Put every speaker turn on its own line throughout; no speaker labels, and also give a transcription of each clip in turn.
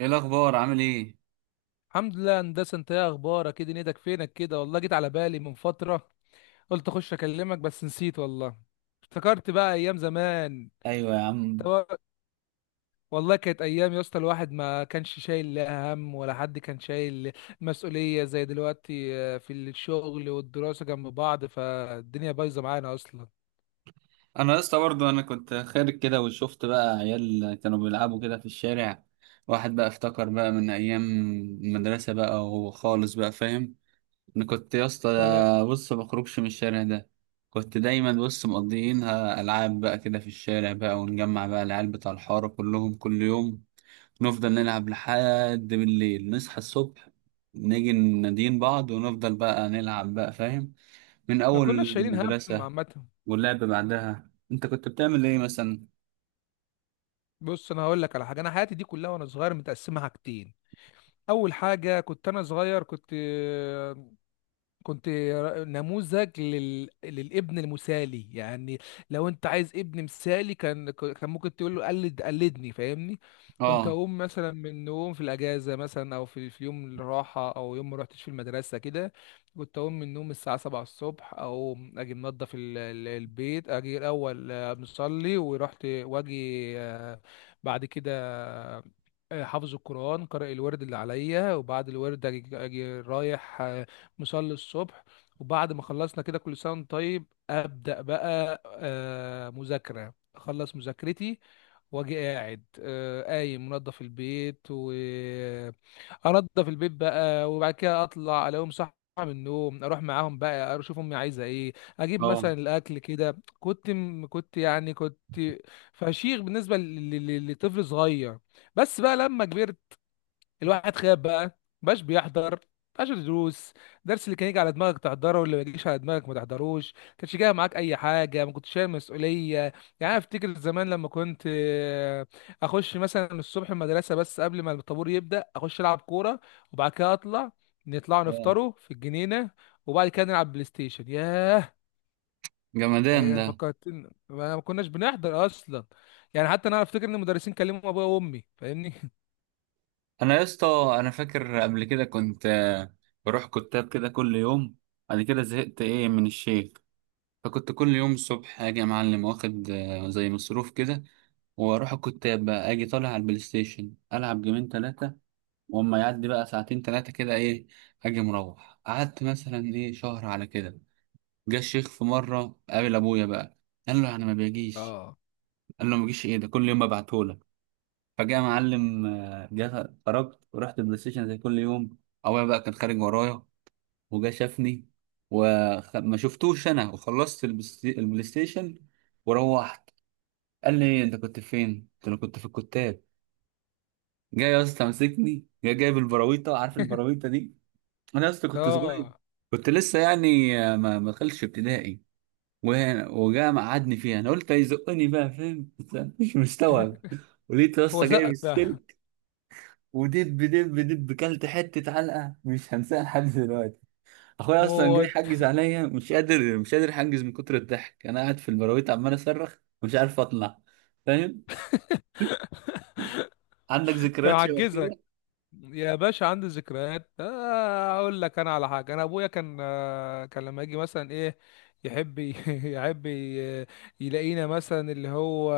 ايه الاخبار؟ عامل ايه؟
الحمد لله يا هندسه، انت ايه اخبارك؟ ايه دنيتك؟ فينك كده؟ والله جيت على بالي من فتره، قلت اخش اكلمك بس نسيت والله. افتكرت بقى ايام زمان.
ايوه يا عم.
طب- والله كانت ايام يا اسطى، الواحد ما كانش شايل لا هم ولا حد كان شايل مسؤوليه زي دلوقتي. في الشغل والدراسه جنب بعض، فالدنيا بايظه معانا اصلا.
انا يا اسطى برضه انا كنت خارج كده وشفت بقى عيال كانوا بيلعبوا كده في الشارع. واحد بقى افتكر بقى من ايام المدرسه بقى، وهو خالص بقى فاهم. انا كنت يا اسطى،
فانا
بص، ما بخرجش من الشارع ده. كنت دايما بص مقضيينها العاب بقى كده في الشارع بقى، ونجمع بقى العيال بتاع الحاره كلهم كل يوم. نفضل نلعب لحد بالليل، نصحى الصبح نيجي ننادين بعض ونفضل بقى نلعب بقى، فاهم؟ من
ما
أول
كناش شايلين هم
المدرسة
عامه.
واللعب بعدها، أنت كنت بتعمل إيه مثلا؟
بص، انا هقول لك على حاجه، انا حياتي دي كلها وانا صغير متقسمه حاجتين. اول حاجه كنت انا صغير، كنت نموذج للابن المثالي يعني. لو انت عايز ابن مثالي كان ممكن تقول له قلد، قلدني، فاهمني؟ كنت
آه.
اقوم مثلا من النوم في الاجازه مثلا او في يوم الراحه او يوم ما رحتش في المدرسه كده، كنت اقوم من النوم الساعه 7 الصبح او اجي منظف البيت، اجي الاول مصلي ورحت واجي، بعد كده حافظ القرآن، قارئ الورد اللي عليا، وبعد الورد أجي رايح، مصلي الصبح. وبعد ما خلصنا كده كل سنة وأنت طيب، أبدأ بقى مذاكرة، أخلص مذاكرتي واجي قاعد، قايم منظف البيت، و انضف البيت بقى. وبعد كده اطلع الاقيهم صح من النوم، اروح معاهم بقى اشوف امي عايزه ايه، اجيب
آه.
مثلا الاكل كده. كنت م- كنت يعني كنت فشيخ بالنسبه لطفل صغير. بس بقى لما كبرت، الواحد خاب بقى، مبقاش بيحضر مبقاش دروس. الدرس اللي كان يجي على دماغك تحضره، واللي ما يجيش على دماغك ما تحضروش. كانش جاي معاك اي حاجه، ما كنتش شايل مسؤوليه يعني. انا افتكر زمان لما كنت، اخش مثلا الصبح المدرسه، بس قبل ما الطابور يبدا اخش العب كوره، وبعد كده اطلع نطلع
آه.
نفطروا في الجنينه، وبعد كده نلعب بلاي ستيشن. ياه،
جمدان
يعني
ده.
فكرت ما كناش بنحضر اصلا. يعني حتى انا افتكر ان المدرسين كلموا ابويا وامي، فاهمني؟
أنا يا اسطى، أنا فاكر قبل كده كنت بروح كتاب كده كل يوم. بعد كده زهقت إيه من الشيخ، فكنت كل يوم الصبح أجي يا معلم واخد زي مصروف كده، وأروح الكتاب بقى، أجي طالع على البلاي ستيشن ألعب جيمين تلاتة. وأما يعدي بقى ساعتين تلاتة كده إيه، أجي مروح. قعدت مثلا إيه شهر على كده، جه الشيخ في مره قابل ابويا بقى، قال له انا ما بيجيش.
اه.
قال له ما بيجيش؟ ايه ده، كل يوم ببعتهولك. فجاء معلم جه، خرجت ورحت بلاي ستيشن زي كل يوم. ابويا بقى كان خارج ورايا، وجا شافني، وما شفتوش انا، وخلصت البلاي ستيشن وروحت. قال لي إيه، انت كنت فين؟ قلت له كنت في الكتاب. جاي يا اسطى مسكني، جاي جايب البراويطه، عارف البراويطه دي؟ انا يا اسطى كنت صغير،
اه.
كنت لسه يعني ما دخلتش ابتدائي. وهنا وجاء مقعدني فيها، انا قلت هيزقني بقى، فاهم؟ بس أنا مش مستوعب. ولقيت يا
هو
اسطى جايب
زقك بقى؟
السلك، ودب دب دب، كلت حته علقه مش هنساها لحد دلوقتي. اخويا
ما
اصلا جاي
هو
يحجز عليا، مش قادر، مش قادر احجز من كتر الضحك، انا قاعد في البراويت عمال اصرخ ومش عارف اطلع، فاهم؟ عندك ذكريات شبه
هعجزك
كده؟
يا باشا. عندي ذكريات، اقول لك انا على حاجه. انا ابويا كان، كان لما يجي مثلا ايه، يحب ي- يحب ي- يلاقينا مثلا اللي هو،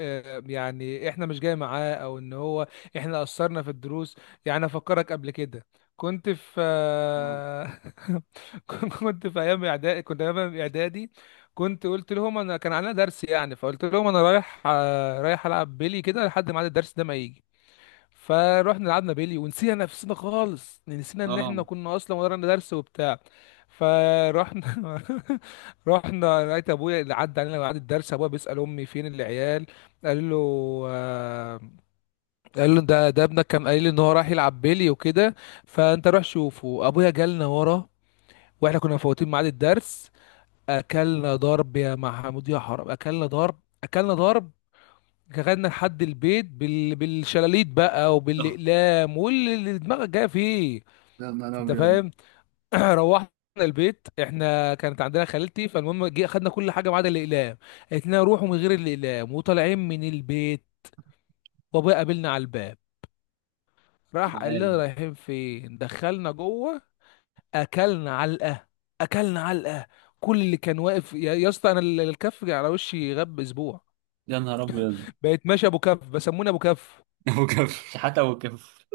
يعني احنا مش جاي معاه، او ان هو احنا اثرنا في الدروس. يعني افكرك قبل كده، كنت في،
آه.
كنت في ايام اعدادي، كنت ايام اعدادي كنت قلت لهم انا كان علينا درس، يعني فقلت لهم انا رايح، رايح العب بيلي كده لحد ما عاد الدرس ده ما يجي. فروحنا لعبنا بيلي ونسينا نفسنا خالص، نسينا ان احنا
اه.
كنا اصلا ورانا درس وبتاع. فروحنا رحنا، لقيت ابويا اللي عدى علينا بعد الدرس. ابويا بيسال امي فين العيال، قال له، آه، قال له ده ابنك كان قايل لي ان هو راح يلعب بيلي وكده، فانت روح شوفه. ابويا جالنا ورا واحنا كنا مفوتين ميعاد الدرس. اكلنا ضرب يا محمود يا حرام، اكلنا ضرب اكلنا ضرب. خدنا لحد البيت بالشلاليت بقى
آه.
وبالاقلام واللي دماغك جايه فيه.
يا نهار
انت
أبيض.
فاهم؟ روحنا البيت، احنا كانت عندنا خالتي، فالمهم جه خدنا كل حاجه ما عدا الاقلام، قالت لنا روحوا من غير الاقلام. وطالعين من البيت، بابا قابلنا على الباب، راح قال لنا
تعالى.
رايحين فين؟ دخلنا جوه، اكلنا علقه اكلنا علقه. كل اللي كان واقف يا اسطى، انا الكف على وشي غاب اسبوع.
يا نهار ابيض.
بقيت ماشي ابو كف، بسموني ابو كف،
ابو كف، شحات ابو كف.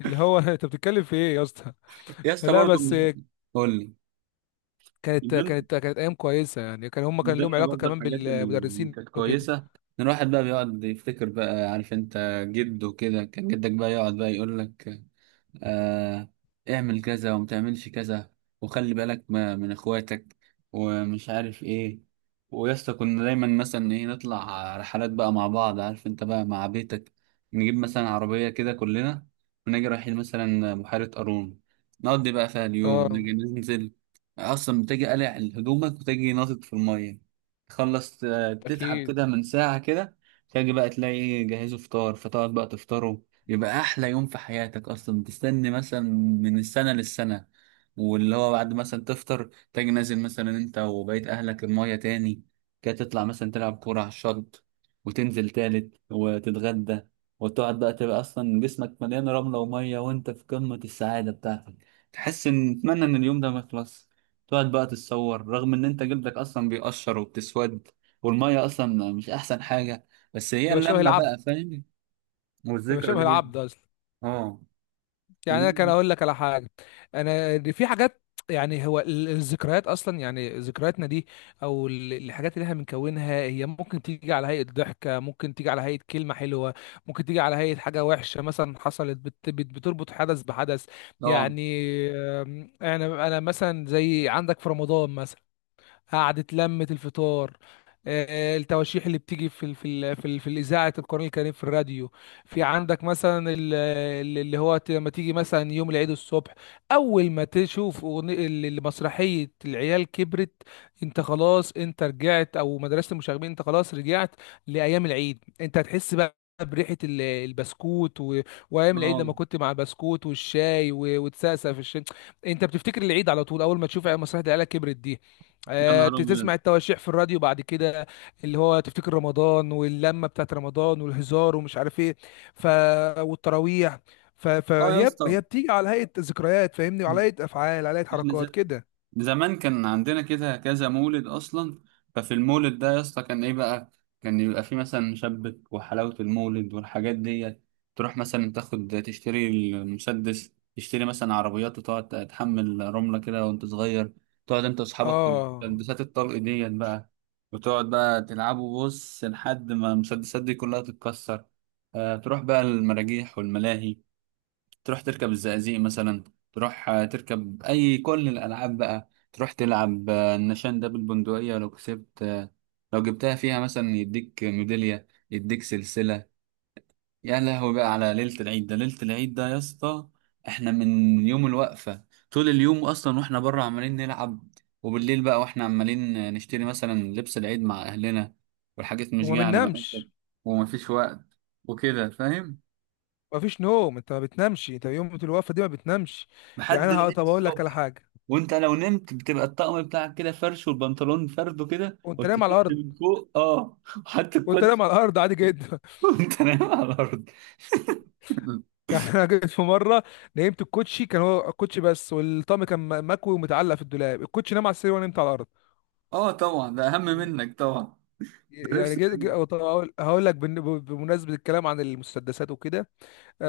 اللي هو انت بتتكلم في ايه يا اسطى؟
يا اسطى
لا
برضه
بس
قول
كانت
لي،
كانت كانت ايام كويسه يعني، كان هم
من
كان
ضمن
لهم علاقه
برضه
كمان
الحاجات اللي
بالمدرسين
كانت
وكده.
كويسة، إن الواحد بقى بيقعد يفتكر بقى، عارف أنت، جده كده كان، جدك بقى يقعد بقى يقول لك آه اعمل كذا وما تعملش كذا، وخلي بالك ما من اخواتك، ومش عارف ايه. ويسطا كنا دايما مثلا ايه، نطلع رحلات بقى مع بعض، عارف انت بقى، مع بيتك. نجيب مثلا عربية كده كلنا ونجي رايحين مثلا بحيرة قارون، نقضي بقى فيها اليوم،
اه،
نجي ننزل اصلا، بتجي قلع هدومك وتجي ناطط في المية. تخلص تتعب
اكيد.
كده من ساعة كده، تجي بقى تلاقي إيه، جهزوا فطار، فتقعد بقى تفطروا. يبقى احلى يوم في حياتك، اصلا تستنى مثلا من السنه للسنه. واللي هو بعد مثلا تفطر تاجي نازل مثلا انت وبقيت اهلك المايه تاني، كده تطلع مثلا تلعب كوره على الشط، وتنزل تالت وتتغدى، وتقعد بقى تبقى اصلا جسمك مليان رمله وميه، وانت في قمه السعاده بتاعتك. تحس ان تتمنى ان اليوم ده ما يخلص. تقعد بقى تتصور رغم ان انت جلدك اصلا بيقشر وبتسود، والميه اصلا مش احسن حاجه، بس هي
تبقى شبه
اللمه
العبد،
بقى، فاهم؟
تبقى شبه
والذكرى دي.
العبد اصلا.
اه.
يعني انا كان
ال-
اقول لك على حاجه، انا دي في حاجات. يعني هو الذكريات اصلا، يعني ذكرياتنا دي او الحاجات اللي احنا بنكونها، هي ممكن تيجي على هيئه ضحكه، ممكن تيجي على هيئه كلمه حلوه، ممكن تيجي على هيئه حاجه وحشه مثلا حصلت، بت بت بتربط حدث بحدث
اه.
يعني. انا مثلا زي عندك في رمضان مثلا، قعدة لمة الفطار، التواشيح اللي بتيجي في الاذاعه، القران الكريم في الراديو. في عندك مثلا اللي هو لما تيجي مثلا يوم العيد الصبح، اول ما تشوف مسرحيه العيال كبرت، انت خلاص انت رجعت، او مدرسه المشاغبين انت خلاص رجعت لايام العيد. انت هتحس بقى بريحة البسكوت وأيام العيد
اه.
لما كنت مع البسكوت والشاي وتسقسق في الشن. انت بتفتكر العيد على طول، اول ما تشوف مسرحيه العيله كبرت دي،
يا نهار ابيض.
تسمع التواشيح في الراديو بعد كده، اللي هو تفتكر رمضان واللمه بتاعت رمضان والهزار ومش عارف ايه. ف والتراويح.
اه يا
فهي
اسطى،
هي بتيجي على هيئه ذكريات فاهمني، وعلى هيئه افعال، على هيئه
احنا
حركات
زي
كده.
زمان كان عندنا كده كذا مولد اصلا. ففي المولد ده يا اسطى كان ايه بقى، كان يبقى فيه مثلا شبك وحلاوة المولد والحاجات ديت. تروح مثلا تاخد تشتري المسدس، تشتري مثلا عربيات، وتقعد تحمل رملة كده وانت صغير. تقعد انت واصحابك في
اه،
المسدسات الطلق ديت بقى، وتقعد بقى تلعبوا بص لحد ما المسدسات دي كلها تتكسر. آه، تروح بقى المراجيح والملاهي، تروح تركب الزقازيق مثلا، تروح تركب اي كل الالعاب بقى، تروح تلعب النشان ده بالبندقية. لو كسبت لو جبتها فيها مثلا، يديك ميدالية، يديك سلسلة. يا لهوي بقى على ليلة العيد ده، ليلة العيد ده يا اسطى، احنا من يوم الوقفة طول اليوم اصلا واحنا بره عمالين نلعب. وبالليل بقى واحنا عمالين نشتري مثلا لبس العيد مع اهلنا، والحاجات مش
وما
جايه على مقاسك،
بننامش،
ومفيش وقت، وكده، فاهم؟
ما فيش نوم، انت ما بتنامش انت يوم الوقفه دي ما بتنامش. يعني
لحد العيد
طب اقول لك على
الصبح.
حاجه.
وانت لو نمت بتبقى الطقم بتاعك كده فرش، والبنطلون فرده كده،
وانت نايم على
والتيشيرت
الارض،
من فوق، اه، حط
وانت نايم
الكوتش.
على الارض عادي جدا.
وانت نايم على الارض.
يعني انا جيت في مره، نمت الكوتشي كان هو الكوتشي بس، والطقم كان مكوي ومتعلق في الدولاب. الكوتشي نام على السرير وانا نمت على الارض.
اه طبعا، ده اهم منك طبعا. ده
يعني
لبس
جيت جي-
بعيد.
أو- هقول هقول لك بمناسبة الكلام عن المسدسات وكده،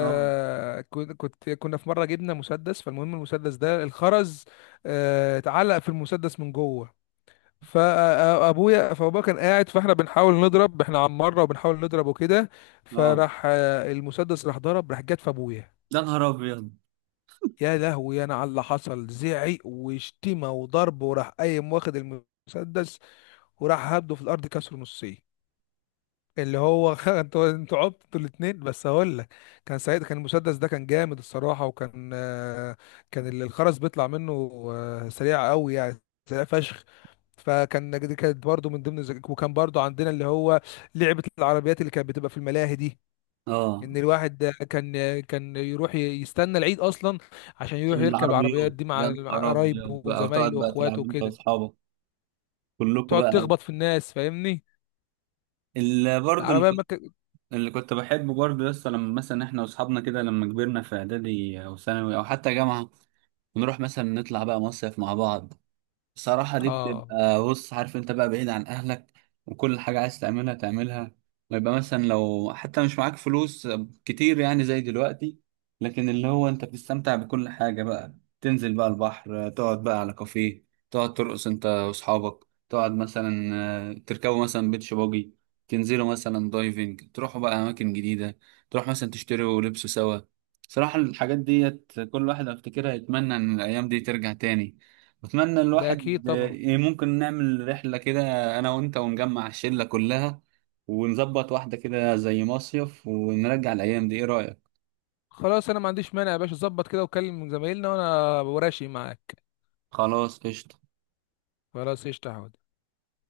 اه.
كن- كنت كنا في مرة جبنا مسدس، فالمهم المسدس ده الخرز آه اتعلق في المسدس من جوه. فابويا كان قاعد، فاحنا بنحاول نضرب احنا عن مره وبنحاول نضرب وكده،
اه.
فراح المسدس راح ضرب، راح جت في ابويا.
ده نهار ابيض.
يا لهوي انا على اللي حصل، زعق وشتيمه وضرب، وراح قايم واخد المسدس وراح هبده في الارض كسره نصين، اللي هو انتوا انتوا عبتوا انتوا الاثنين. بس هقول لك، كان سعيد، كان المسدس ده كان جامد الصراحه، وكان، كان الخرز بيطلع منه، سريع قوي يعني، سريع فشخ. فكان دي كانت برضه من ضمن وكان برضه عندنا اللي هو لعبه العربيات اللي كانت بتبقى في الملاهي دي،
اه،
ان الواحد كان يروح يستنى العيد اصلا عشان
عشان
يروح يركب
العربيات
العربيات دي
يا
مع
نهار ابيض
قرايبه
بقى، وتقعد
وزمايله
بقى
واخواته
تلعب انت
وكده.
واصحابك كلكم
تقعد
بقى.
تخبط في الناس، فاهمني؟
اللي برضه اللي
العربيه ما
كنت
كان-.
اللي كنت بحبه برضه لسه، لما مثلا احنا واصحابنا كده لما كبرنا في اعدادي او ثانوي او حتى جامعه، ونروح مثلا نطلع بقى مصيف مع بعض. صراحة دي
اه،
بتبقى بص، عارف انت بقى بعيد عن اهلك، وكل حاجة عايز تعملها تعملها. ويبقى مثلا لو حتى مش معاك فلوس كتير يعني زي دلوقتي، لكن اللي هو انت بتستمتع بكل حاجة بقى. تنزل بقى البحر، تقعد بقى على كافيه، تقعد ترقص انت واصحابك، تقعد مثلا تركبوا مثلا بيتش باجي، تنزلوا مثلا دايفنج، تروحوا بقى اماكن جديدة، تروح مثلا تشتروا لبس سوا. صراحة الحاجات ديت كل واحد افتكرها يتمنى ان الايام دي ترجع تاني. بتمنى
ده اكيد
الواحد
طبعا.
ممكن نعمل رحلة كده، أنا وأنت، ونجمع الشلة كلها، ونظبط واحدة كده زي مصيف، ونرجع الأيام دي. إيه رأيك؟
خلاص، انا ما عنديش مانع يا باشا، ظبط كده وكلم زمايلنا وانا وراشي معاك.
خلاص قشطة.
خلاص قشطة يا حود.